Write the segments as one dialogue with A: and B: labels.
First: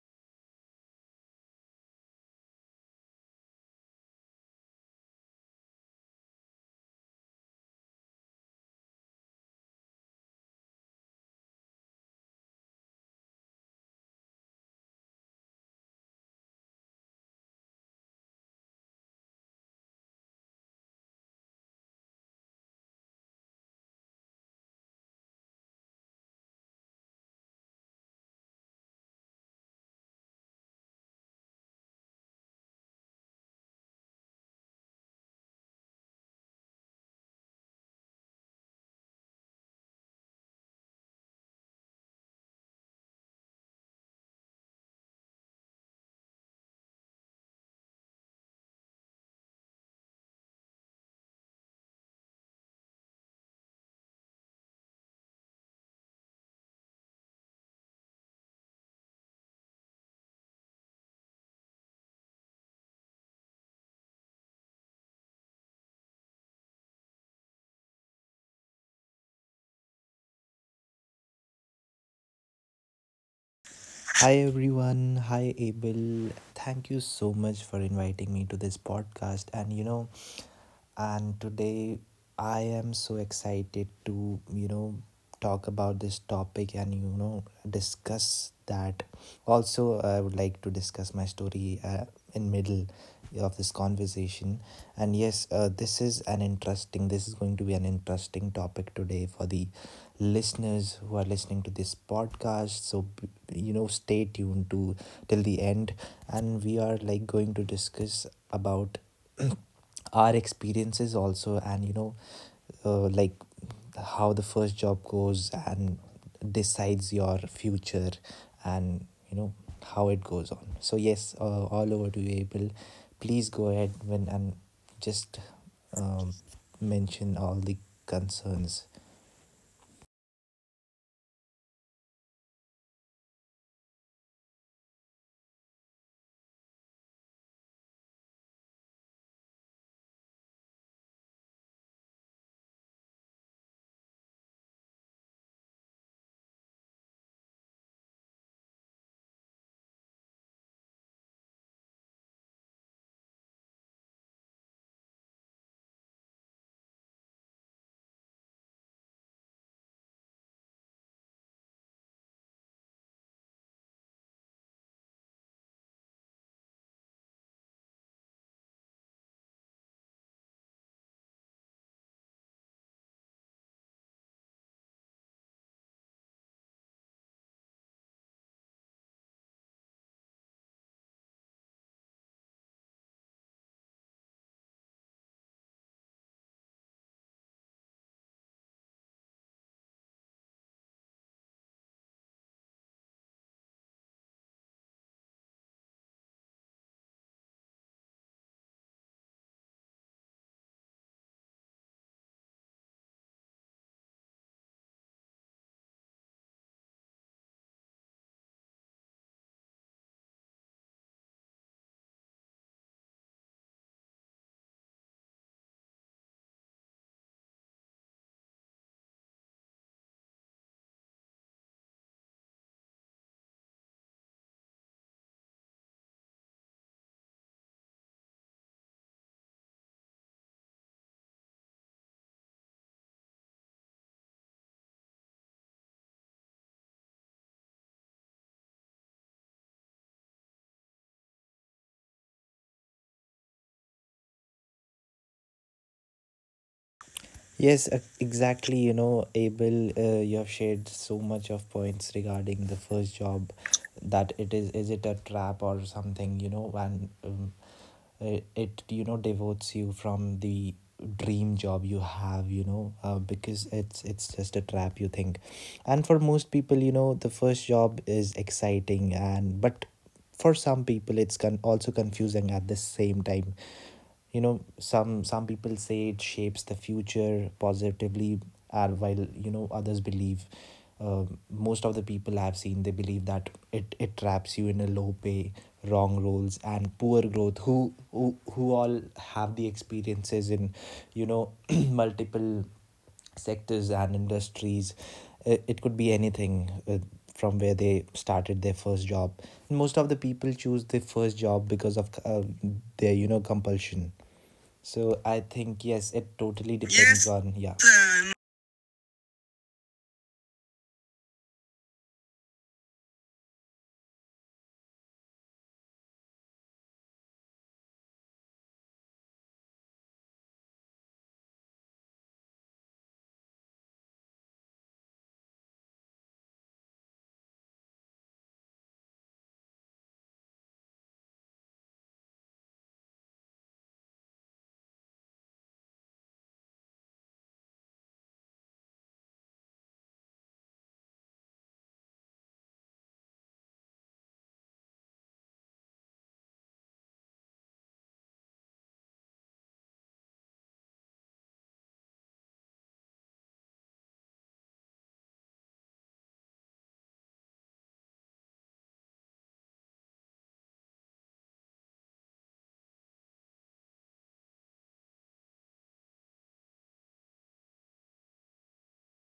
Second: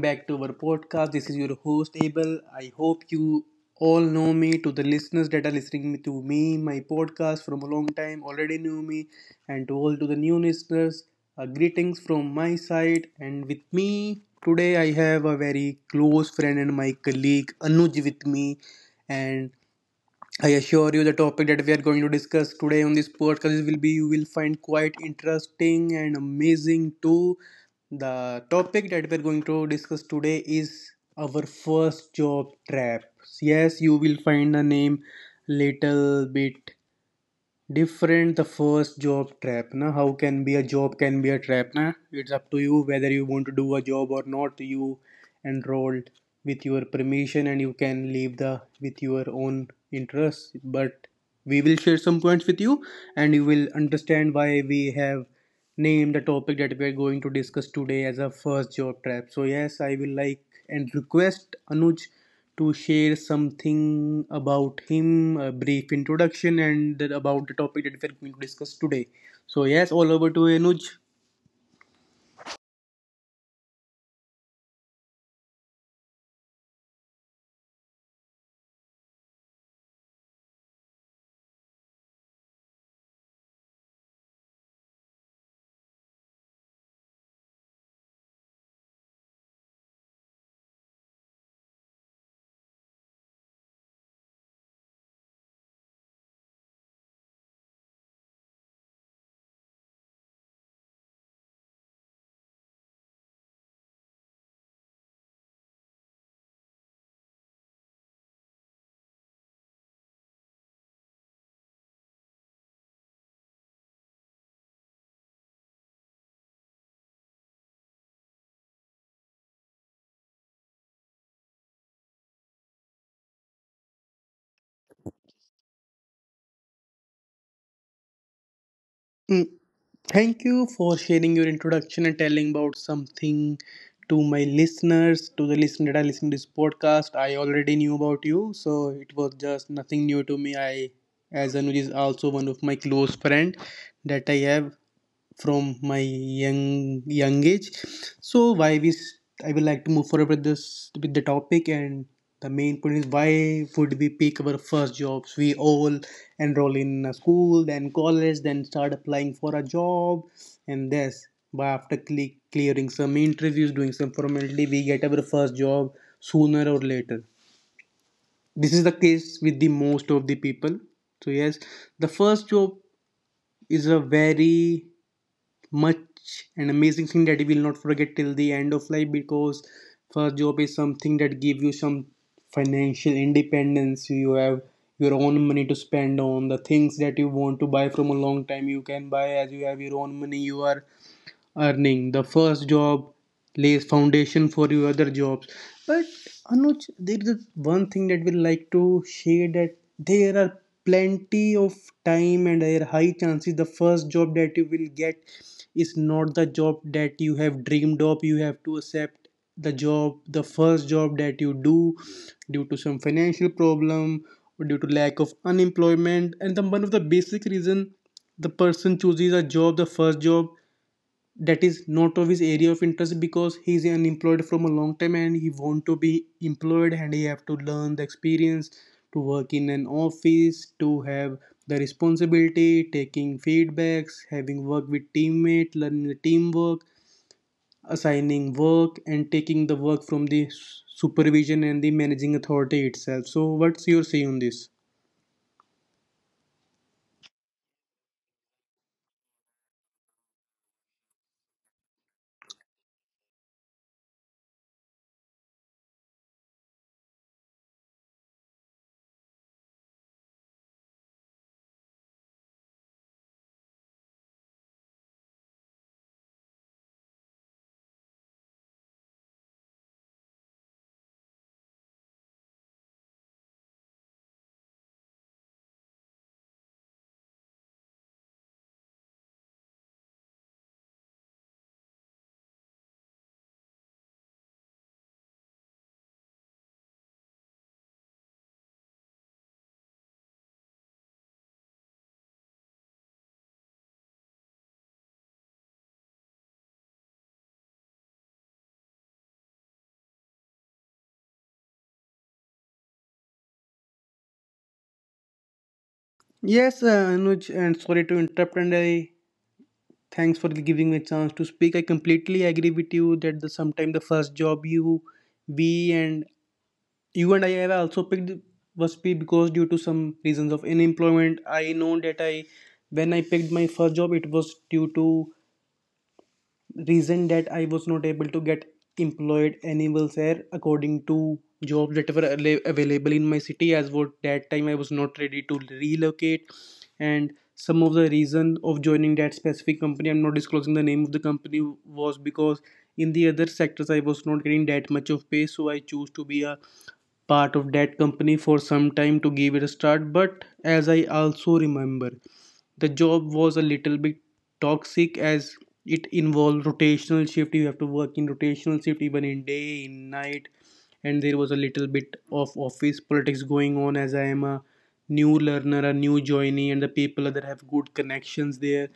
A: back to our podcast. This is your host, Abel. I hope you all know me. To the listeners that are listening to me, my podcast from a long time, already know me, and to the new listeners, greetings from my side. And with me today, I have a very close friend and my colleague Anuj with me, and I assure you, the topic that we are going to discuss today on this podcast will be you will find quite interesting and amazing too. The topic that we're going to discuss today is our first job trap. Yes, you will find the name little bit different, the first job trap na, how can be a job can be a trap na, it's up to you whether you want to do a job or not, you enrolled with your permission and you can leave the with your own interest, but we will share some points with you and you will understand why we have name the topic that we are going to discuss today as a first job trap. So yes, I will like and request Anuj to share something about him, a brief introduction, and about the topic that we are going to discuss today. So yes, all over to Anuj.
B: Hi everyone, hi Abel. Thank you so much for inviting me to this podcast. And today I am so excited to, talk about this topic discuss that. Also, I would like to discuss my story in middle of this conversation. And yes, this is an interesting, this is going to be an interesting topic today for the listeners who are listening to this podcast, so you know stay tuned to till the end, and we are like going to discuss about our experiences also, and like how the first job goes and decides your future, and you know how it goes on. So yes, all over to you Abel, please go ahead when and just um, mention all the concerns.
A: Thank you for sharing your introduction and telling about something to my listeners, to the listener that are listening to this podcast. I already knew about you, so it was just nothing new to me. I, as Anuj is also one of my close friend that I have from my young age, so I would like to move forward with the topic, and the main point is why would we pick our first jobs. We all enroll in a school, then college, then start applying for a job, and this, but after clearing some interviews, doing some formality, we get our first job sooner or later. This is the case with the most of the people. So yes, the first job is a very much and amazing thing that you will not forget till the end of life, because first job is something that give you some financial independence. You have your own money to spend on the things that you want to buy from a long time. You can buy as you have your own money, you are earning. The first job lays foundation for your other jobs. But Anuj, there is one thing that we like to share, that there are plenty of time and there are high chances the first job that you will get is not the job that you have dreamed of. You have to accept the job, the first job that you do, due to some financial problem or due to lack of unemployment. And the one of the basic reason the person chooses a job, the first job, that is not of his area of interest, because he is unemployed from a long time and he want to be employed, and he have to learn the experience to work in an office, to have the responsibility, taking feedbacks, having work with teammates, learning the teamwork, assigning work and taking the work from the supervision and the managing authority itself. So what's your say on this?
B: Yes, exactly. You know, Abel, you have shared so much of points regarding the first job, that it is it a trap or something, you know? It, you know, devotes you from the dream job you have, you know, because it's just a trap, you think. And for most people, you know, the first job is exciting and, but for some people it's also confusing at the same time. You know, some people say it shapes the future positively, and while you know others believe, um, most of the people I've seen, they believe that it traps you in a low pay, wrong roles and poor growth. Who all have the experiences in, you know, multiple sectors and industries. It could be anything, uh, from where they started their first job. Most of the people choose the first job because of, their you know compulsion. So I think yes, it totally depends. Yes,
A: Yes,
B: on yeah.
A: Anuj,
B: Then.
A: and sorry to interrupt, and I thanks for giving me a chance to speak. I completely agree with you that the sometime the first job you we and you and I have also picked was be because due to some reasons of unemployment. I know that I, when I picked my first job, it was due to reason that I was not able to get employed anywhere there according to jobs that were available in my city, as what that time I was not ready to relocate. And some of the reason of joining that specific company, I'm not disclosing the name of the company, was because in the other sectors I was not getting that much of pay, so I chose to be a part of that company for some time to give it a start. But as I also remember, the job was a little bit toxic, as it involved rotational shift. You have to work in rotational shift, even in day, in night, and there was a little bit of office politics going on, as I am a new learner, a new joinee, and the people that have good connections there.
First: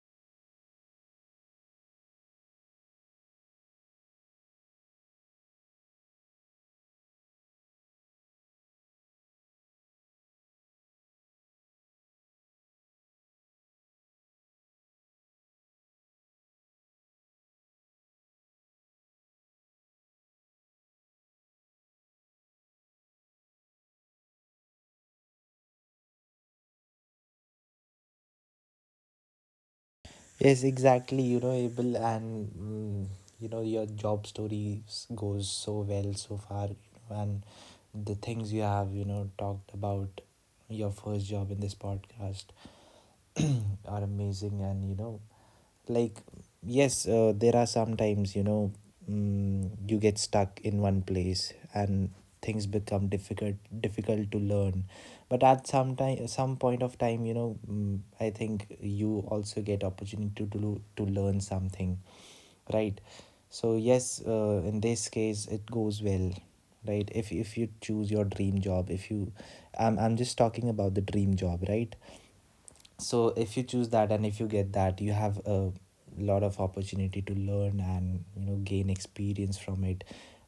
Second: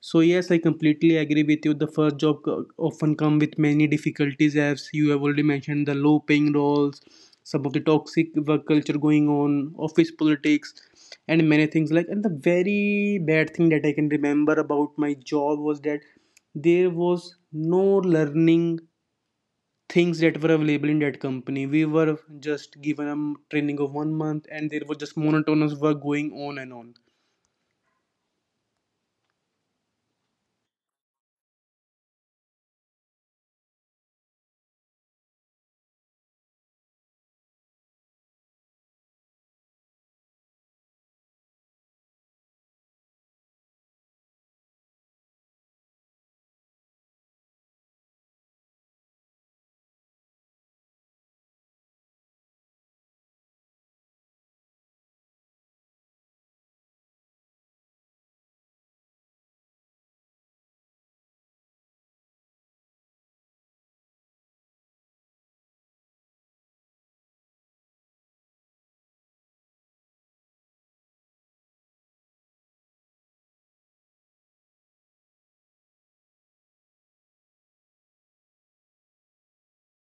A: So yes, I completely agree with you. The first job often come with many difficulties, as you have already mentioned, the low paying roles, some of the toxic work culture going on, office politics, and many things like. And the very bad thing that I can remember about my job was that there was no learning things that were available in that company. We were just given a training of 1 month, and there was just monotonous work going on and on.
B: Yes, exactly. You know, Abel, and mm, you know your job stories goes so well so far, you know, and the things you have you know talked about your first job in this podcast are amazing, and you know like, yes, there are sometimes you know, mm, you get stuck in one place and things become difficult, difficult to learn. But at some time, some point of time, you know, mm, I think you also get opportunity to do, to learn something, right? So yes, in this case it goes well, right? If you choose your dream job, if you, I'm just talking about the dream job, right? So if you choose that and if you get that, you have a lot of opportunity to learn and you know gain experience from it.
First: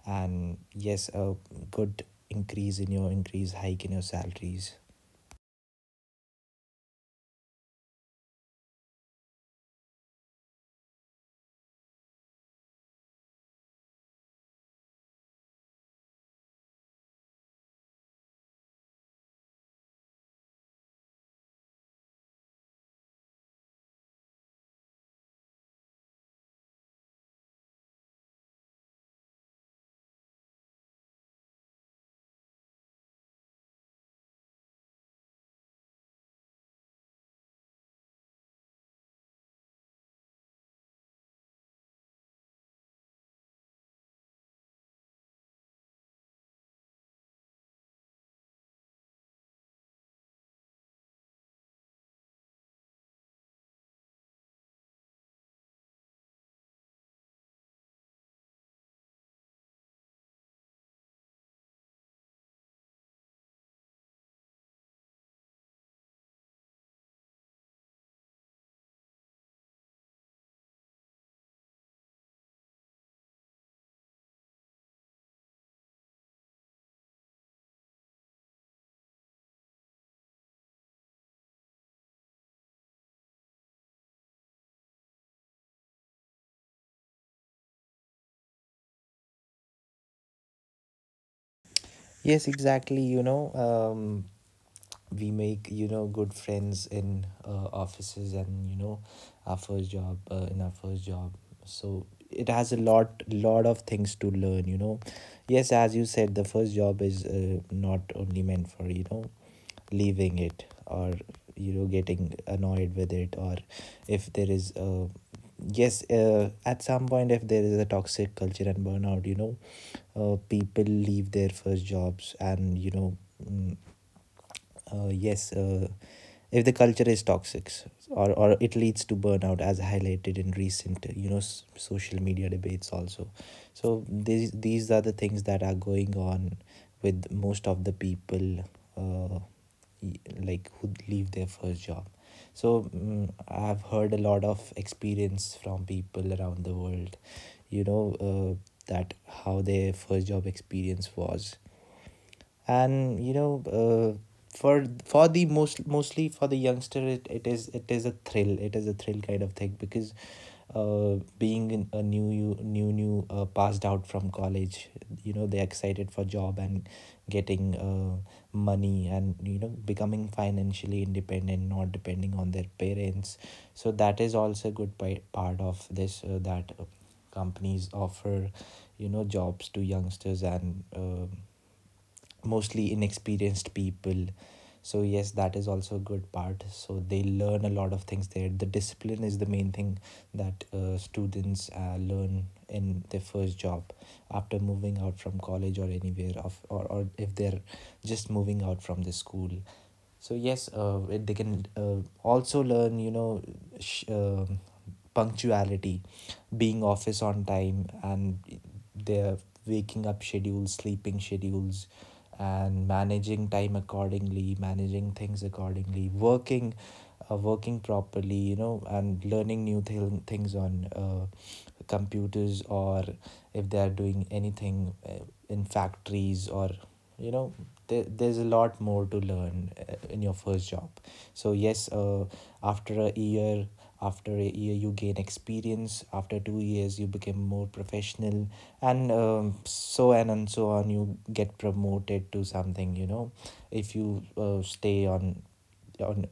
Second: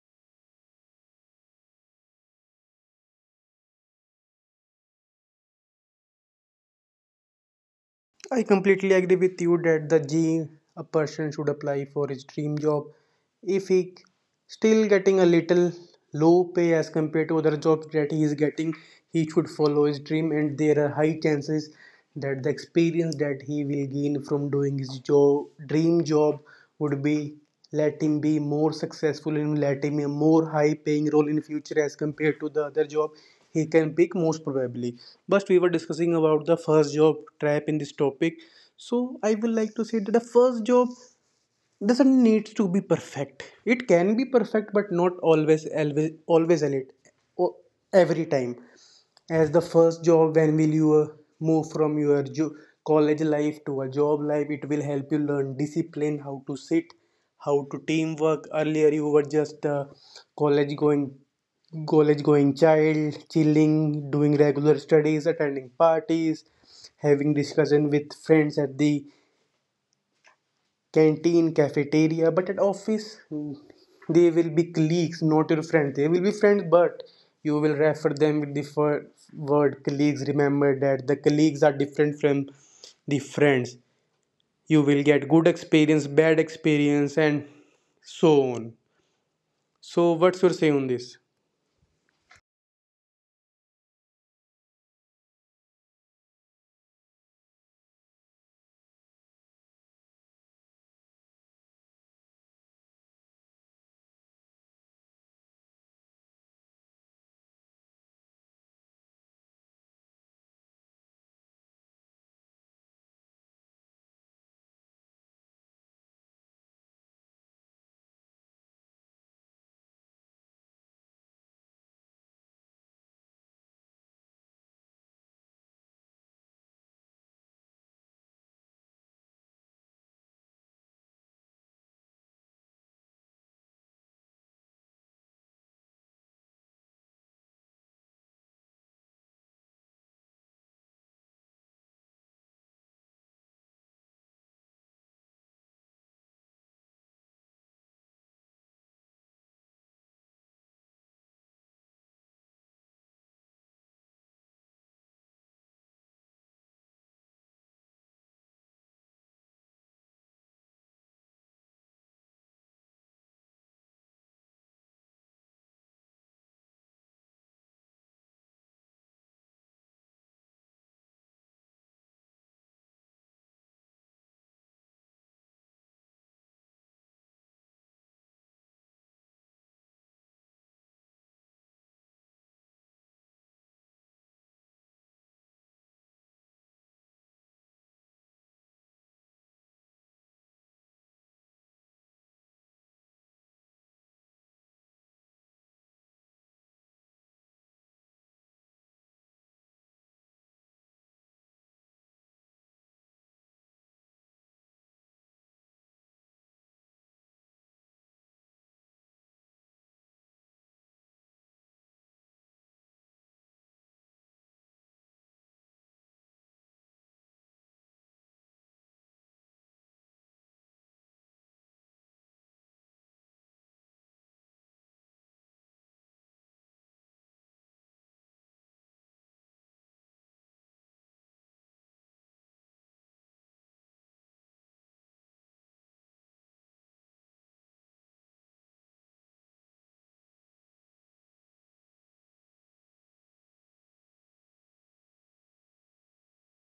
B: And yes, a good increase hike in your salaries.
A: I completely agree with you that the G a person should apply for his dream job. If he still getting a little low pay as compared to other jobs that he is getting, he should follow his dream, and there are high chances that the experience that he will gain from doing his job, dream job, would be let him be more successful and let him a more high paying role in future as compared to the other job he can pick most probably. But we were discussing about the first job trap in this topic, so I would like to say that the first job doesn't need to be perfect. It can be perfect, but not always, always, always, and it o- every time. As the first job, when will you move from your college life to a job life, it will help you learn discipline, how to sit, how to teamwork. Earlier you were just a college going college going child, chilling, doing regular studies, attending parties, having discussion with friends at the canteen, cafeteria, but at office, they will be colleagues, not your friends. They will be friends, but you will refer them with the word colleagues. Remember that the colleagues are different from the friends. You will get good experience, bad experience, and so on. So, what's your say on this?
B: Yes, exactly, you know, um, we make you know good friends in, offices and you know our first job, in our first job. So it has a lot of things to learn, you know. Yes, as you said, the first job is, not only meant for, you know, leaving it or you know getting annoyed with it. Or if there is, yes at some point, if there is a toxic culture and burnout, you know, people leave their first jobs, and you know, mm, uh, yes uh, if the culture is toxic, or it leads to burnout, as highlighted in recent you know social media debates also. So these are the things that are going on with most of the people, uh, like who leave their first job. So mm, I've heard a lot of experience from people around the world, you know, uh, that how their first job experience was. And you know, for the most, mostly for the youngster, it is a thrill, it is a thrill kind of thing, because being in a new you new, passed out from college, you know, they're excited for job, and getting money and you know becoming financially independent, not depending on their parents. So that is also a good part of this, that, companies offer, you know, jobs to youngsters, and, mostly inexperienced people. So yes, that is also a good part. So they learn a lot of things there. The discipline is the main thing that, students, learn in their first job after moving out from college, or anywhere of, or if they're just moving out from the school. So yes, they can, also learn, you know, sh- um punctuality, being office on time, and their waking up schedules, sleeping schedules, and managing time accordingly, managing things accordingly, working, working properly, you know, and learning new things on, computers, or if they are doing anything, in factories or you know, there's a lot more to learn, in your first job. So yes, after a year, after a year you gain experience, after 2 years you become more professional, and so on and so on you get promoted to something, you know, if you, stay on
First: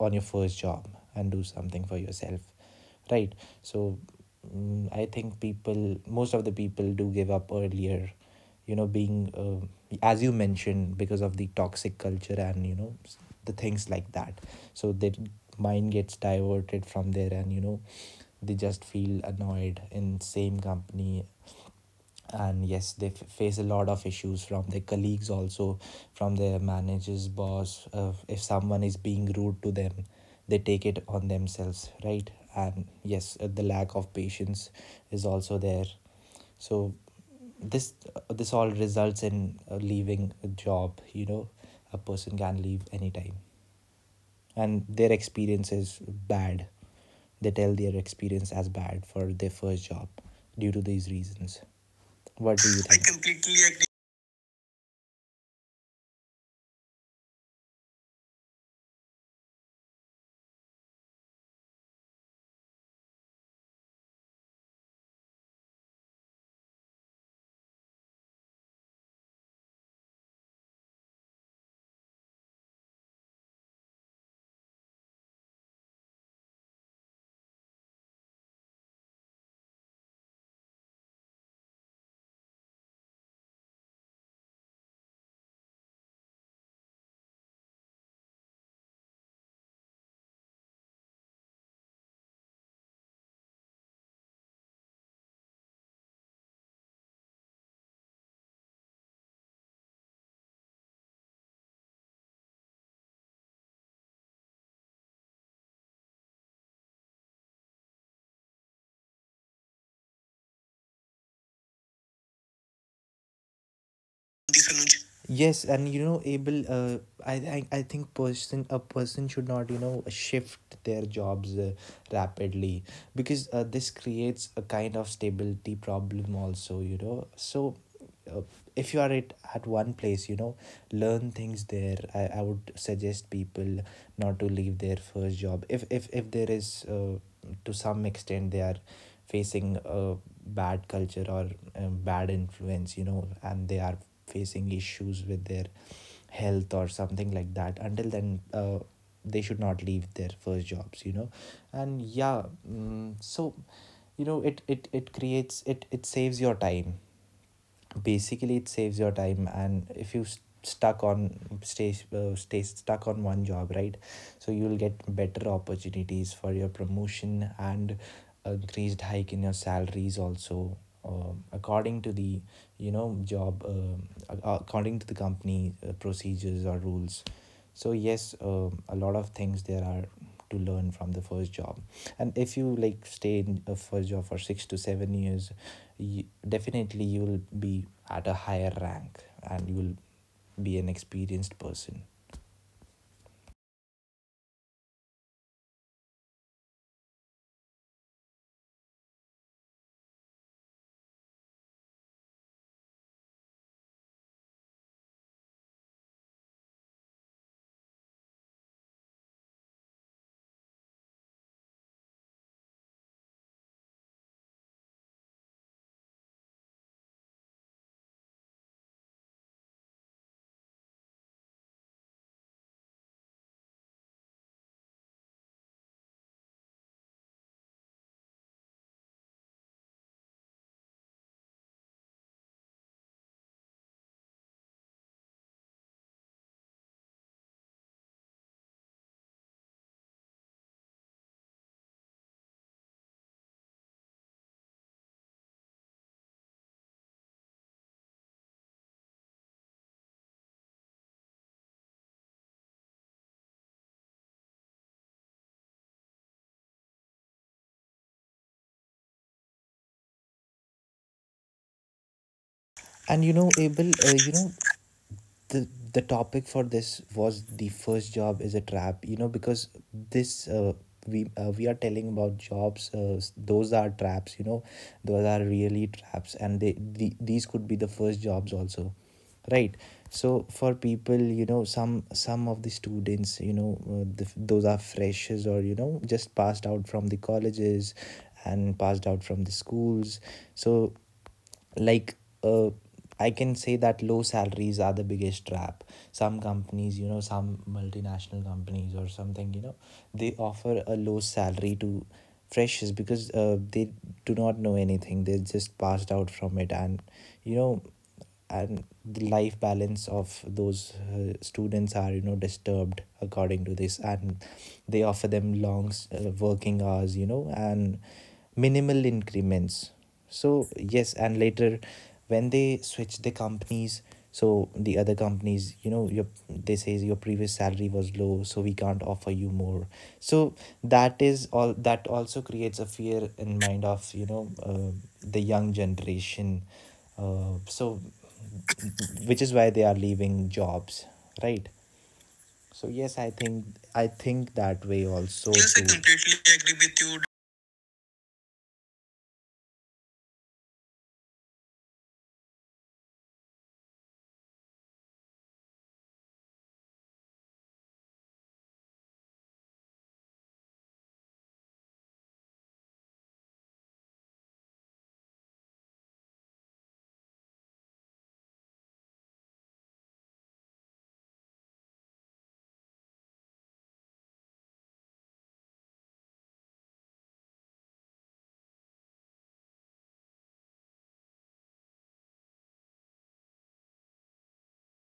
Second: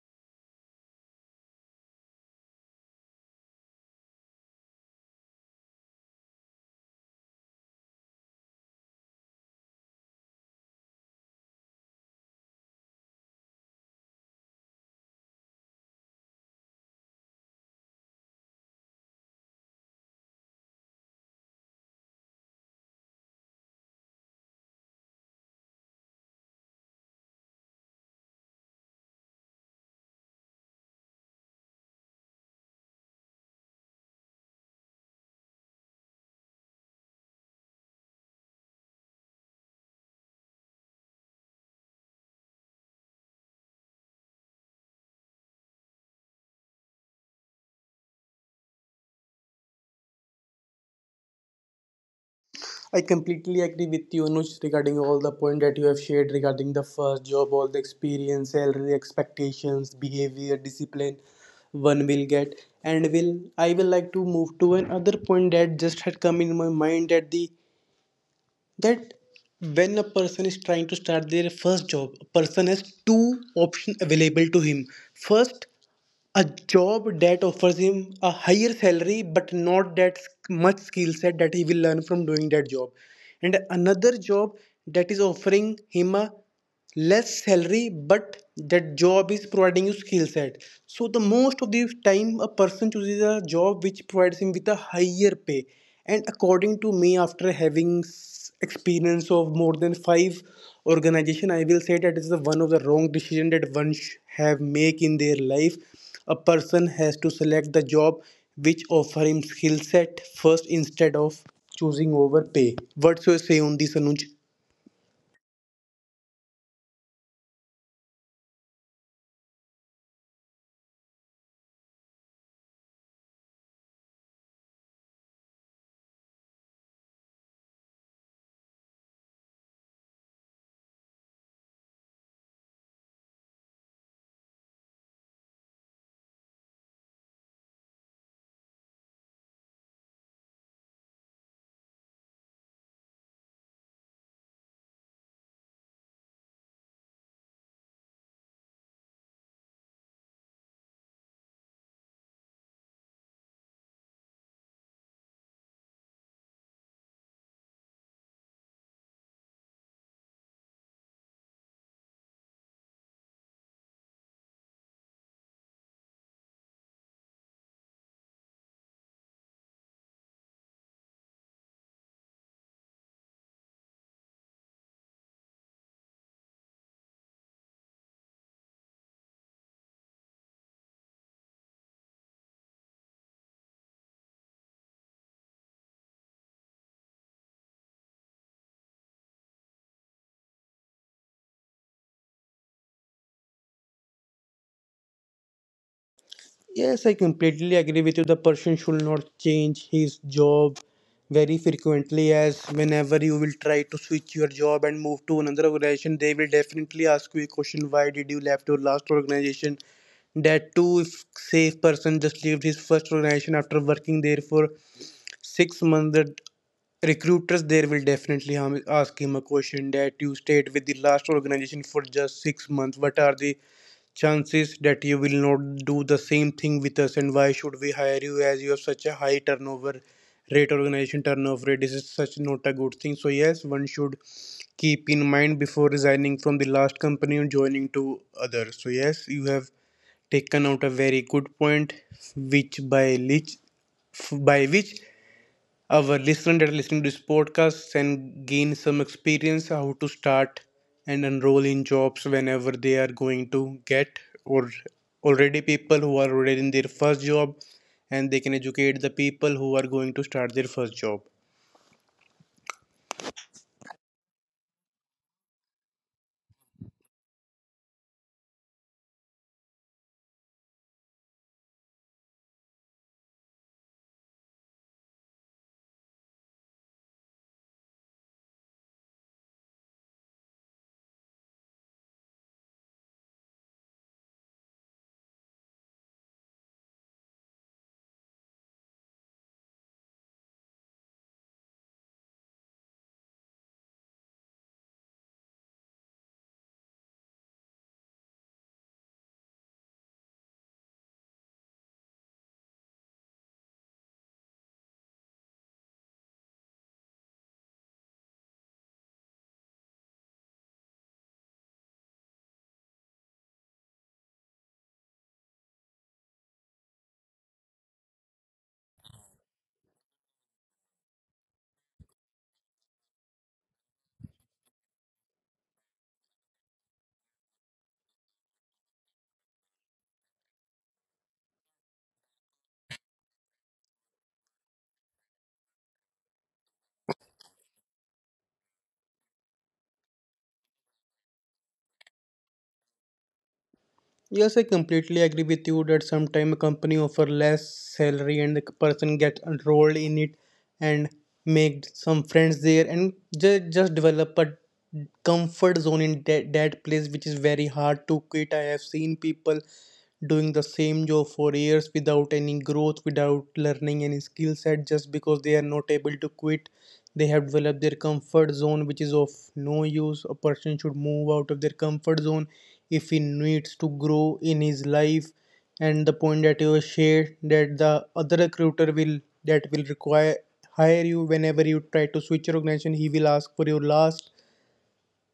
B: on your first job and do something for yourself, right? So mm, I think people, most of the people do give up earlier, you know, being, as you mentioned, because of the toxic culture and you know the things like that. So their mind gets diverted from there, and you know they just feel annoyed in same company. And yes, they face a lot of issues from their colleagues also, from their managers boss, if someone is being rude to them, they take it on themselves, right? And yes, the lack of patience is also there. So this, this all results in, leaving a job, you know. A person can leave anytime, and their experience is bad. They tell their experience as bad for their first job due to these reasons. What do you,
A: I
B: I think I
A: completely
B: completely
A: agree
B: agree.
A: with you, Anuj, regarding all the point that you have shared regarding the first job, all the experience, salary expectations, behavior, discipline one will get. And will I will like to move to another point that just had come in my mind, that the that when a person is trying to start their first job, a person has two options available to him. First, a job that offers him a higher salary but not that much skill set that he will learn from doing that job, and another job that is offering him a less salary but that job is providing you skill set. So the most of the time a person chooses a job which provides him with a higher pay, and according to me, after having experience of more than five organization, I will say that is the one of the wrong decision that one have make in their life. A person has to select the job which offer him skill set first instead of choosing over pay. What do you say on this, Anuj?
B: Yes, and you know, Abel, I think person a person should not you know shift their jobs, rapidly, because, this creates a kind of stability problem also. You know, so, uh, if you are at one place, you know, learn things there. I would suggest people not to leave their first job if if there is, to some extent, they are facing a bad culture, or a bad influence, you know, and they are facing issues with their health or something like that. Until then, they should not leave their first jobs, you know. And yeah, mm, so you know it creates, it saves your time, basically it saves your time. And if you st- stuck on stay stay stuck on one job, right? So you'll get better opportunities for your promotion and increased hike in your salaries also, according to the you know job, according to the company, procedures or rules. So yes, a lot of things there are to learn from the first job. And if you like stay in a first job for 6 to 7 years, you, definitely you will be at a higher rank, and you will be an experienced person.
A: Yes, I completely agree with you. The person should not change his job very frequently, as whenever you will try to switch your job and move to another organization, they will definitely ask you a question, why did you left your last organization? That too, if safe person just left his first organization after working there for 6 months, the recruiters there will definitely ask him a question that you stayed with the last organization for just 6 months. What are the chances that you will not do the same thing with us, and why should we hire you as you have such a high turnover rate, organization turnover rate? This is such not a good thing. So yes, one should keep in mind before resigning from the last company and joining to others. So yes, you have taken out a very good point, which by which by which our listeners that are listening to this podcast and gain some experience how to start and enroll in jobs whenever they are going to get, or already people who are already in their first job, and they can educate the people who are going to start their first job.
B: And you know Abel, you know, the the topic for this was the first job is a trap, you know, because this, we are telling about jobs, those are traps, you know, those are really traps, and these could be the first jobs also, right? So for people, you know, some of the students, you know, those are freshers, or you know just passed out from the colleges and passed out from the schools. So like, uh, I can say that low salaries are the biggest trap. Some companies, you know, some multinational companies or something, you know, they offer a low salary to freshers because, they do not know anything, they just passed out from it. And you know, and the life balance of those, students are you know disturbed according to this, and they offer them long, working hours, you know, and minimal increments. So yes, and later when they switch the companies, so the other companies, you know your, they say your previous salary was low, so we can't offer you more. So that is all, that also creates a fear in mind of, you know, the young generation. So which is why they are leaving jobs, right? So yes, I think
A: Yes, I
B: that way
A: completely agree
B: also.
A: with
B: Yes, I
A: you
B: too
A: that
B: completely
A: sometimes a
B: agree with
A: company
B: you.
A: offer less salary and the person get enrolled in it and make some friends there and just develop a comfort zone in that place, which is very hard to quit. I have seen people doing the same job for years without any growth, without learning any skill set, just because they are not able to quit. They have developed their comfort zone, which is of no use. A person should move out of their comfort zone if he needs to grow in his life. And the point that you have shared, that the other recruiter will that will require hire you whenever you try to switch your organization, he will ask for your last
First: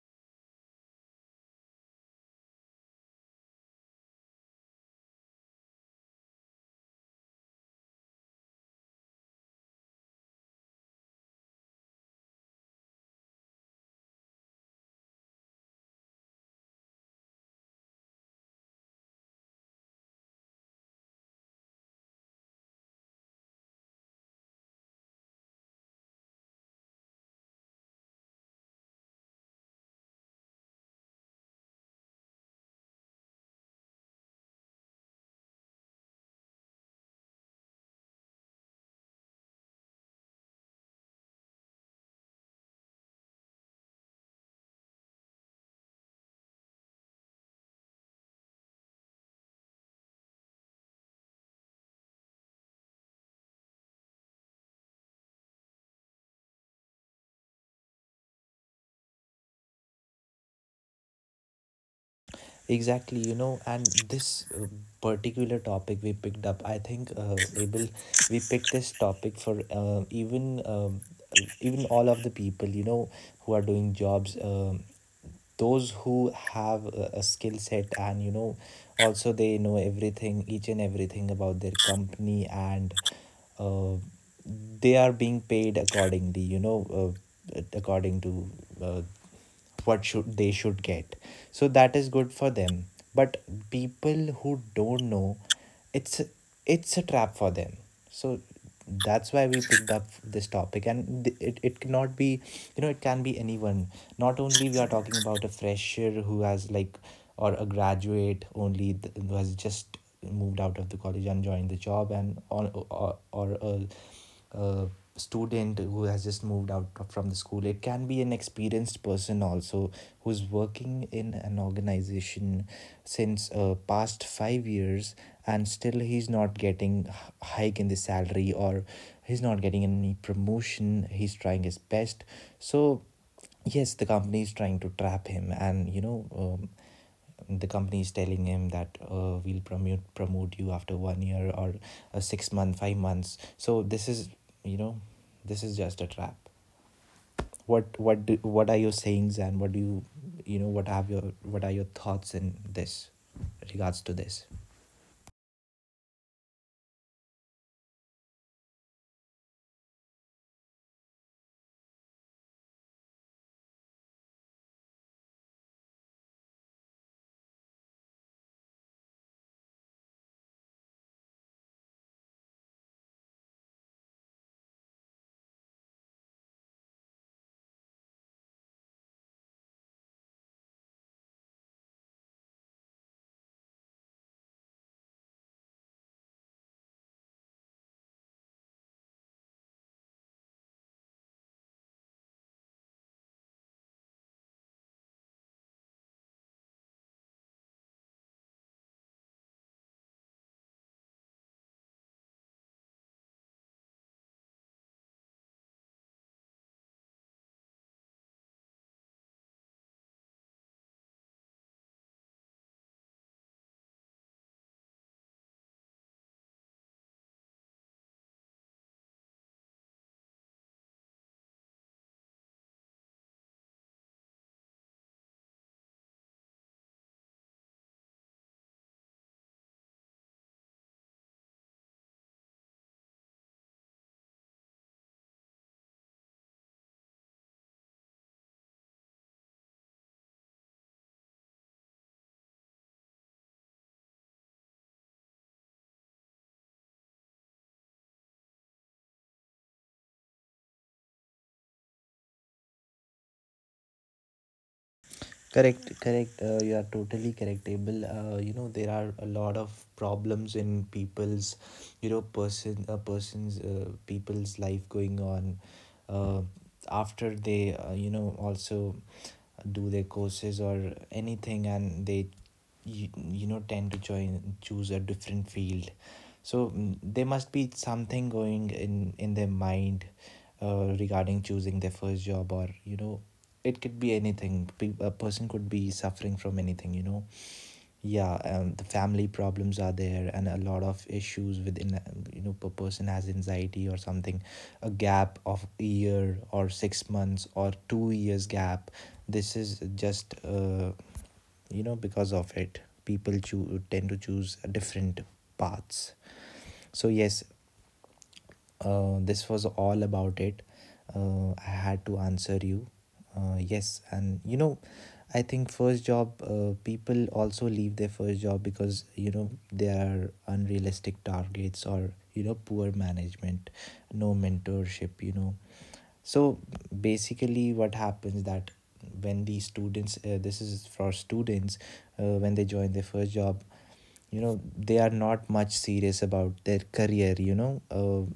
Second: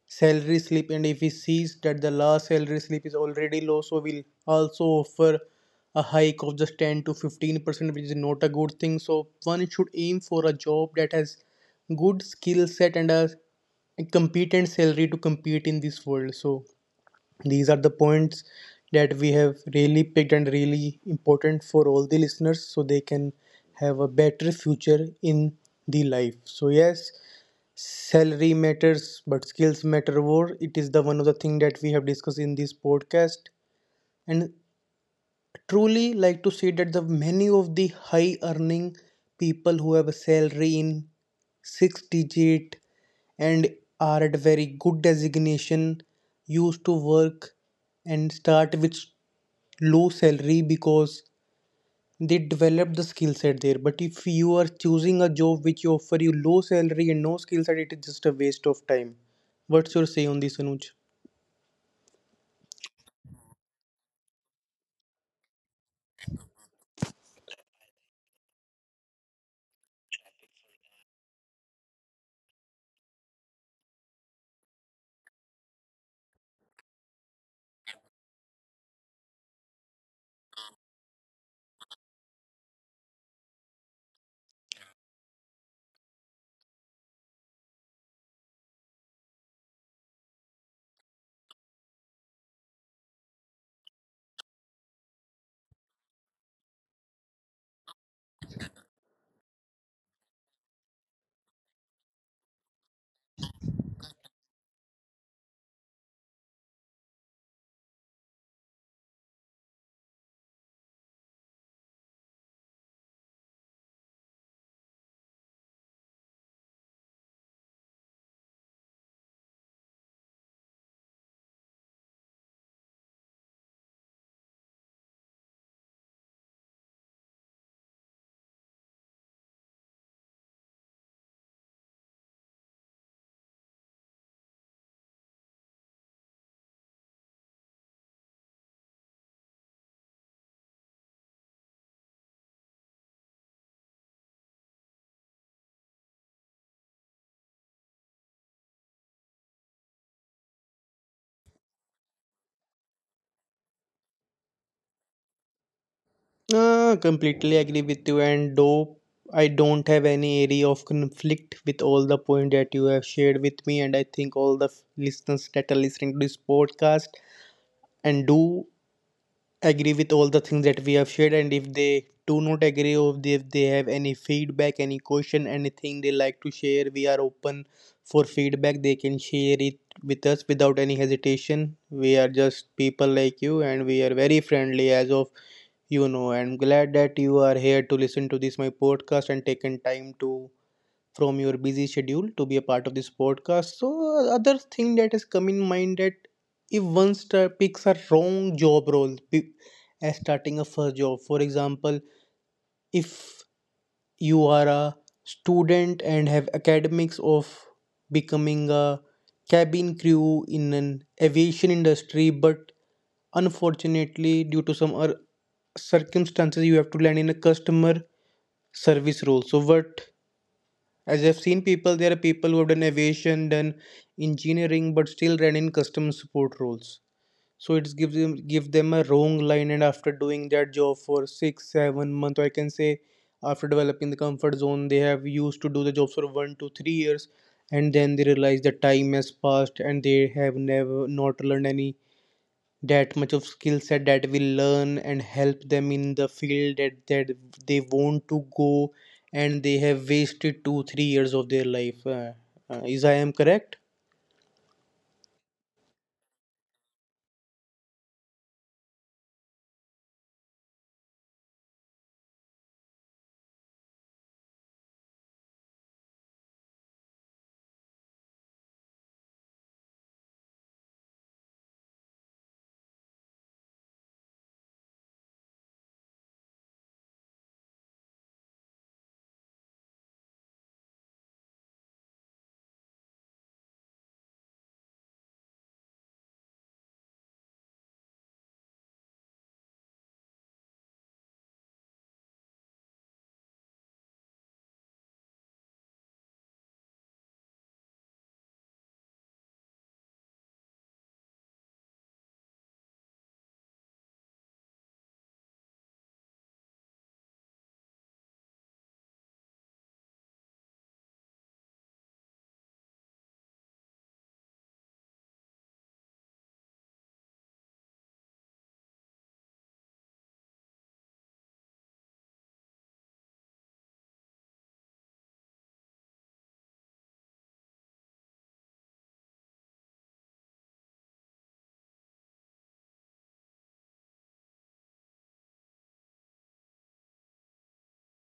A: salary slip, and if he sees that the last salary slip is already low, so we'll also offer a hike of just 10 to 15%, which is not a good thing. So one should aim for a job that has good skill set and a competent salary to compete in this world. So these are the points that we have really picked and really important for all the listeners, so they can have a better future in the life. So yes. Salary matters, but skills matter more. It is the one of the thing that we have discussed in this podcast, and truly like to say that the many of the high earning people who have a salary in six digit and are at very good designation used to work and start with low salary because they develop the skill set there. But if you are choosing a job which you offer you low salary and no skill set, it is just a waste of time. What's your say on this, Anuj?
B: Exactly, you know, and this uh, particular topic we picked up, I think, Abel, we picked this topic for even all of the people, you know, who are doing jobs, those who have a skill set, and you know, also they know everything, each and everything, about their company. And uh, they are being paid accordingly, you know, according to uh, what should they should get. So that is good for them. But people who don't know, it's it's a trap for them. So that's why we picked up this topic, and it cannot be, you know, it can be anyone. Not only we are talking about a fresher who has like, or a graduate only, who has just moved out of the college and joined the job, and or a uh, student who has just moved out from the school. It can be an experienced person also who's working in an organization since past 5 years, and still he's not getting hike in the salary, or he's not getting any promotion. He's trying his best. So yes, the company is trying to trap him, and the company is telling him that we'll promote you after 1 year, or a 6 month, 5 months. So this is, you know this is just a trap. What are your sayings, and what do you, you know what have your what are your thoughts in this regards to this?
A: Ah, completely agree with you, and though I don't have any area of conflict with all the point that you have shared with me, and I think all the listeners that are listening to this podcast and do agree with all the things that we have shared, and if they do not agree or if they have any feedback, any question, anything they like to share, we are open for feedback. They can share it with us without any hesitation. We are just people like you, and we are very friendly as of. You know, I'm glad that you are here to listen to this my podcast and taken time to from your busy schedule to be a part of this podcast. So other thing that has come in mind, that if one star picks a wrong job role as starting a first job. For example, if you are a student and have academics of becoming a cabin crew in an aviation industry, but unfortunately due to some other circumstances you have to land in a customer service role. So what As I've seen people, there are people who have done aviation, done engineering, but still ran in customer support roles. So it give them a wrong line, and after doing that job for 6, 7 months, or I can say after developing the comfort zone, they have used to do the jobs for 1 to 3 years, and then they realize the time has passed, and they have never not learned any that much of skill set that will learn and help them in the field that they want to go, and they have wasted 2 3 years of their life. Is I am correct?
B: Correct, correct. You are totally correct, Abel. You know, there are a lot of problems in you know, a person's, people's life going on, uh, after they, also do their courses or anything, and they you know tend to join choose a different field. So there must be something going in their mind regarding choosing their first job, or you know, it could be anything. A person could be suffering from anything, you know. Yeah, the family problems are there, and a lot of issues within, you know, a person has anxiety or something. A gap of a year or 6 months or 2 years gap. This is just, because of it, people choose tend to choose different paths. So yes, this was all about it. I had to answer you. Yes, and you know, I think first job, people also leave their first job because, you know, there are unrealistic targets, or you know, poor management, no mentorship. You know, so basically what happens that when these students, this is for students, when they join their first job, you know, they are not much serious about their career,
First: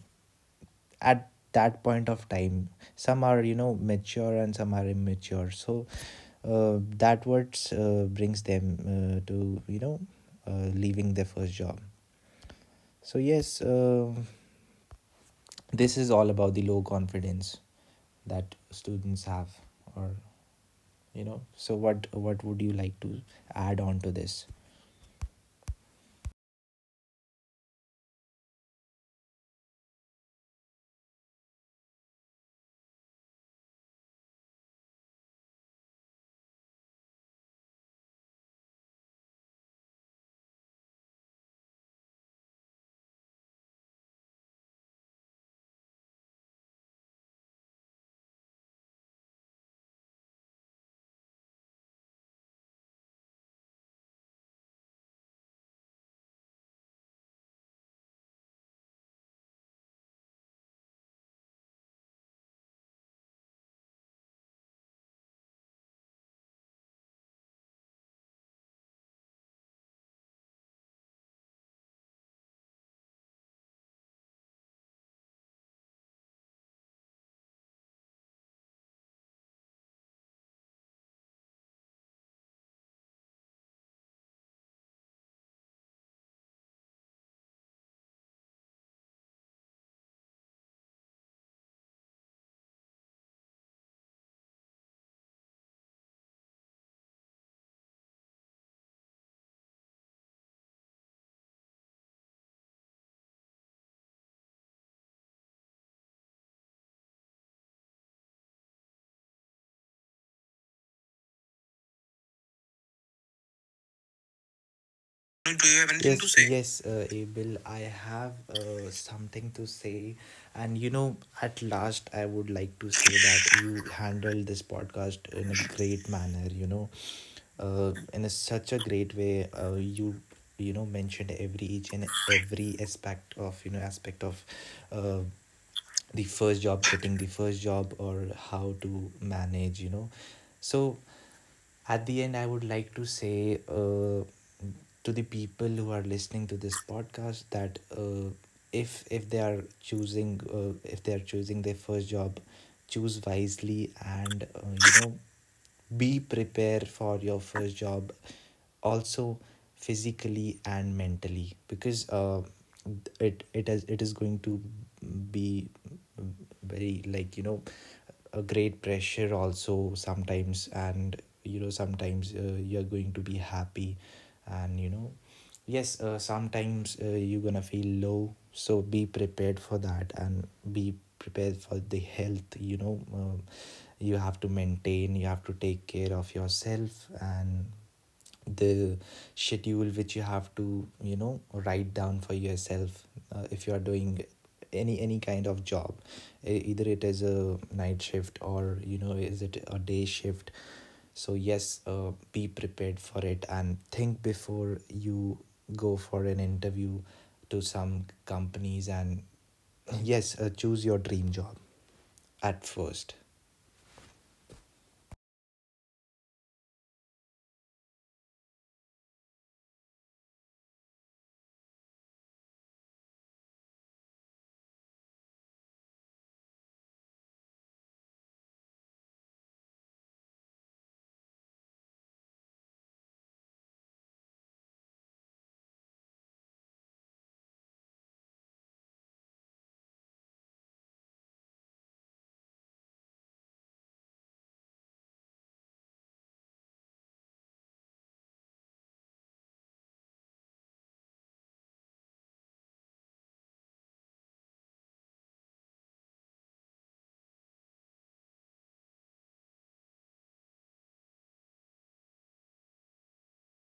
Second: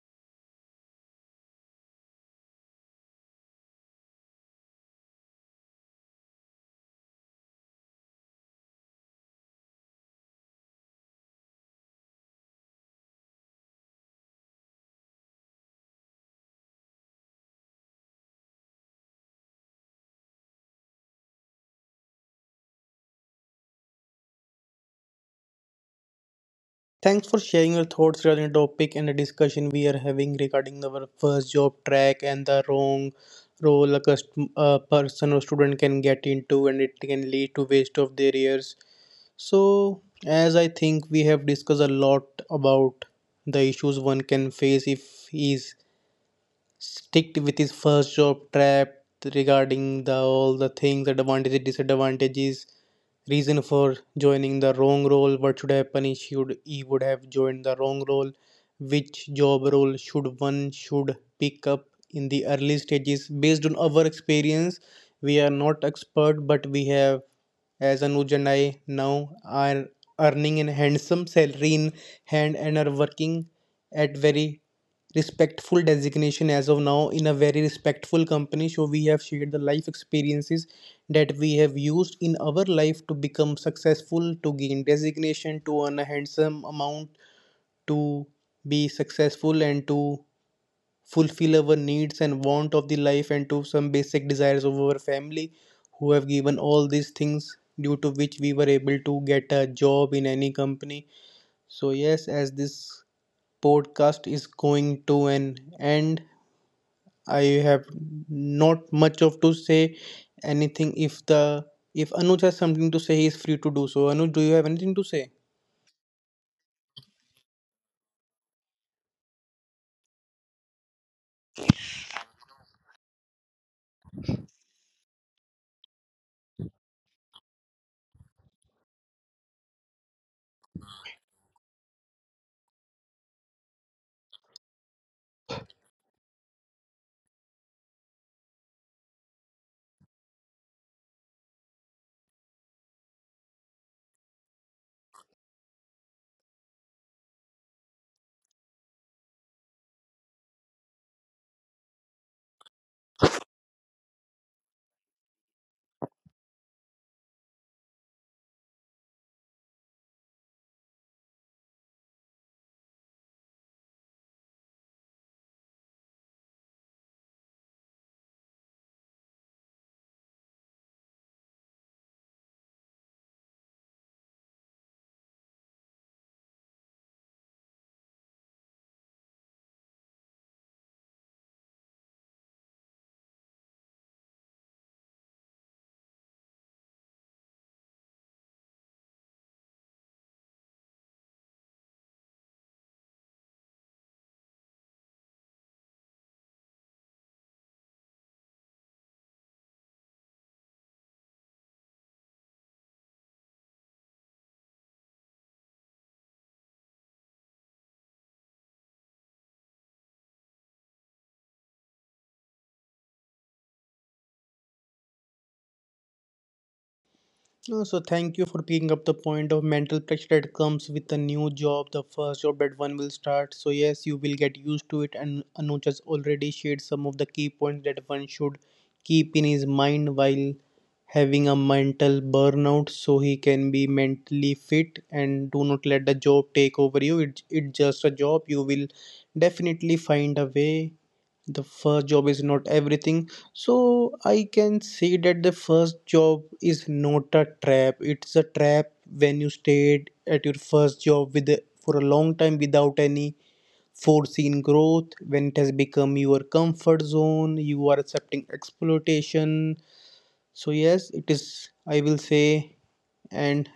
B: at that point of time. Some are, you know, mature, and some are immature. So that what brings them to, you know, leaving their first job. So yes, this is all about the low confidence that students have. Or you know, so what would you like to add on to this?
A: Thanks for sharing your thoughts regarding the topic and the discussion we are having regarding our first job track and the wrong role a person or student can get into, and it can lead to waste of their years. So as I think we have discussed a lot about the issues one can face if he is sticked with his first job trapped, regarding the all the things, advantages, disadvantages, reason for joining the wrong role, what should happen, he would have joined the wrong role, which job role should pick up in the early stages. Based on our experience, we are not expert, but we have, as Anuj and I now are earning a handsome salary in hand and are working at very respectful designation as of now in a very respectful company. So we have shared the life experiences that we have used in our life to become successful, to gain designation, to earn a handsome amount, to be successful and to fulfill our needs and want of the life, and to some basic desires of our family who have given all these things, due to which we were able to get a job in any company. So yes, as this podcast is going to an end, I have not much of to say anything. If the if Anuj has something to say, he is free to do so. Anuj, do you have anything to say?
B: Do you have anything to, yes, say? Yes, Abel, I have something to say. And you know, at last, I would like to say that you handled this podcast in a great manner, you know, such a great way. You, you know, mentioned every each and every aspect of you know aspect of uh, the first job, getting the first job, or how to manage, you know. So at the end, I would like to say, to the people who are listening to this podcast, that if they are choosing, if they are choosing their first job, choose wisely. And you know, be prepared for your first job also, physically and mentally, because it is going to be very, like, you know, a great pressure also sometimes. And you know, sometimes you're going to be happy, and you know, yes, sometimes you're gonna feel low. So be prepared for that, and be prepared for the health, you know, you have to maintain, you have to take care of yourself, and the schedule which you have to, you know, write down for yourself. If you are doing any kind of job, either it is a night shift, or you know, is it a day shift. So yes, be prepared for it, and think before you go for an interview to some companies. And yes, choose your dream job at first.
A: No, so thank you for picking up the point of mental pressure that comes with a new job, the first job that one will start. So yes, you will get used to it, and Anuj has already shared some of the key points that one should keep in his mind while having a mental burnout, so he can be mentally fit and do not let the job take over you. It's just a job. You will definitely find a way. The first job is not everything. So I can say that the first job is not a trap. It's a trap when you stayed at your first job with for a long time without any foreseen growth. When it has become your comfort zone, you are accepting exploitation. So yes, it is, I will say. And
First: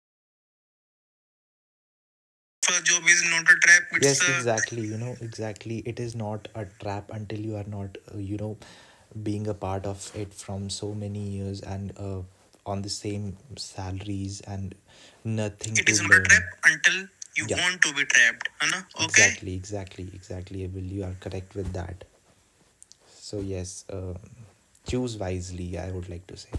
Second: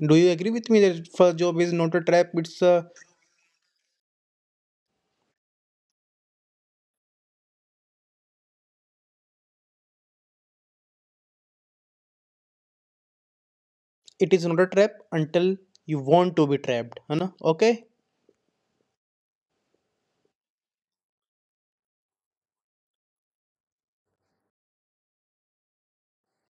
A: do you agree with me that first job is not a trap? It's
B: First
A: a.
B: job is not a trap, it's, yes, a, exactly. You know, exactly. It is not a trap until you are not, you know, being a part of it from so many years, and on the same
A: It
B: salaries
A: is not a
B: and
A: trap until
B: nothing It to
A: you
B: is not a learn.
A: want
B: Trap
A: to be
B: until
A: trapped. है ना?
B: you, yeah, want
A: Okay.
B: to be trapped, है ना, okay. Exactly, exactly, exactly. Abel, you are correct with that. So yes, choose wisely, I would like to say.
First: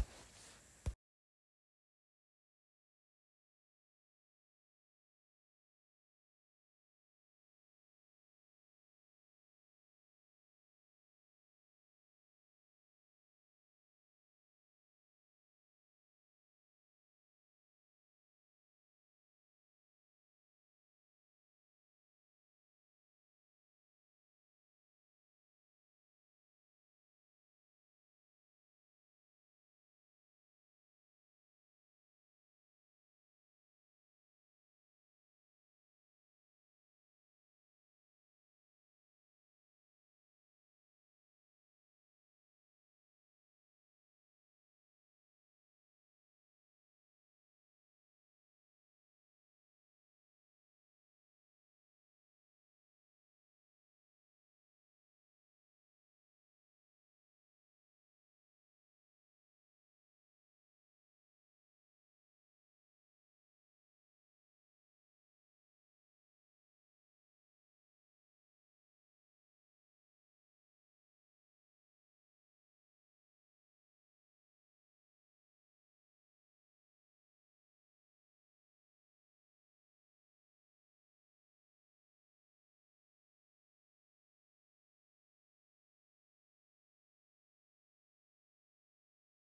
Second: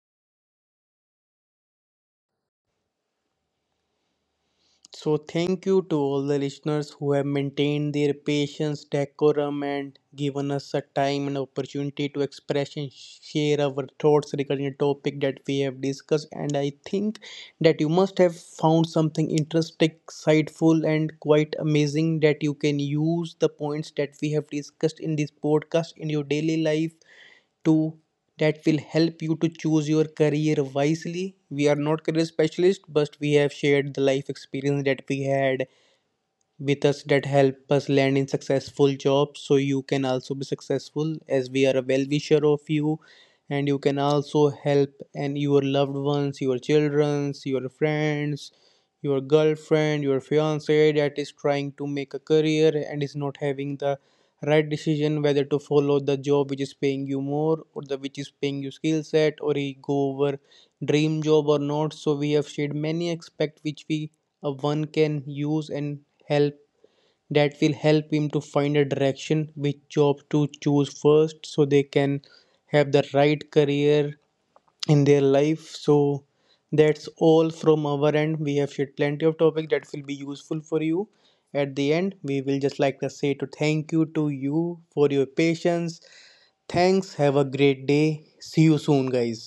A: So, thank you to all the listeners who have maintained their patience, decorum, and given us a time and opportunity to express and share our thoughts regarding a topic that we have discussed. And I think that you must have found something interesting, insightful, and quite amazing that you can use the points that we have discussed in this podcast in your daily life Two that will help you to choose your career wisely. We are not career specialists, but we have shared the life experience that we had with us that help us land in successful jobs. So you can also be successful, as we are a well wisher of you, and you can also help and your loved ones, your childrens, your friends, your girlfriend, your fiance that is trying to make a career and is not having the right decision whether to follow the job which is paying you more or the which is paying you skill set, or you go over dream job or not. So we have shared many aspects which we one can use and help that will help him to find a direction which job to choose first, so they can have the right career in their life. So that's all from our end. We have shared plenty of topic that will be useful for you. At the end we will just like to say to thank you to you for your patience. Thanks, have a great day, see you soon guys.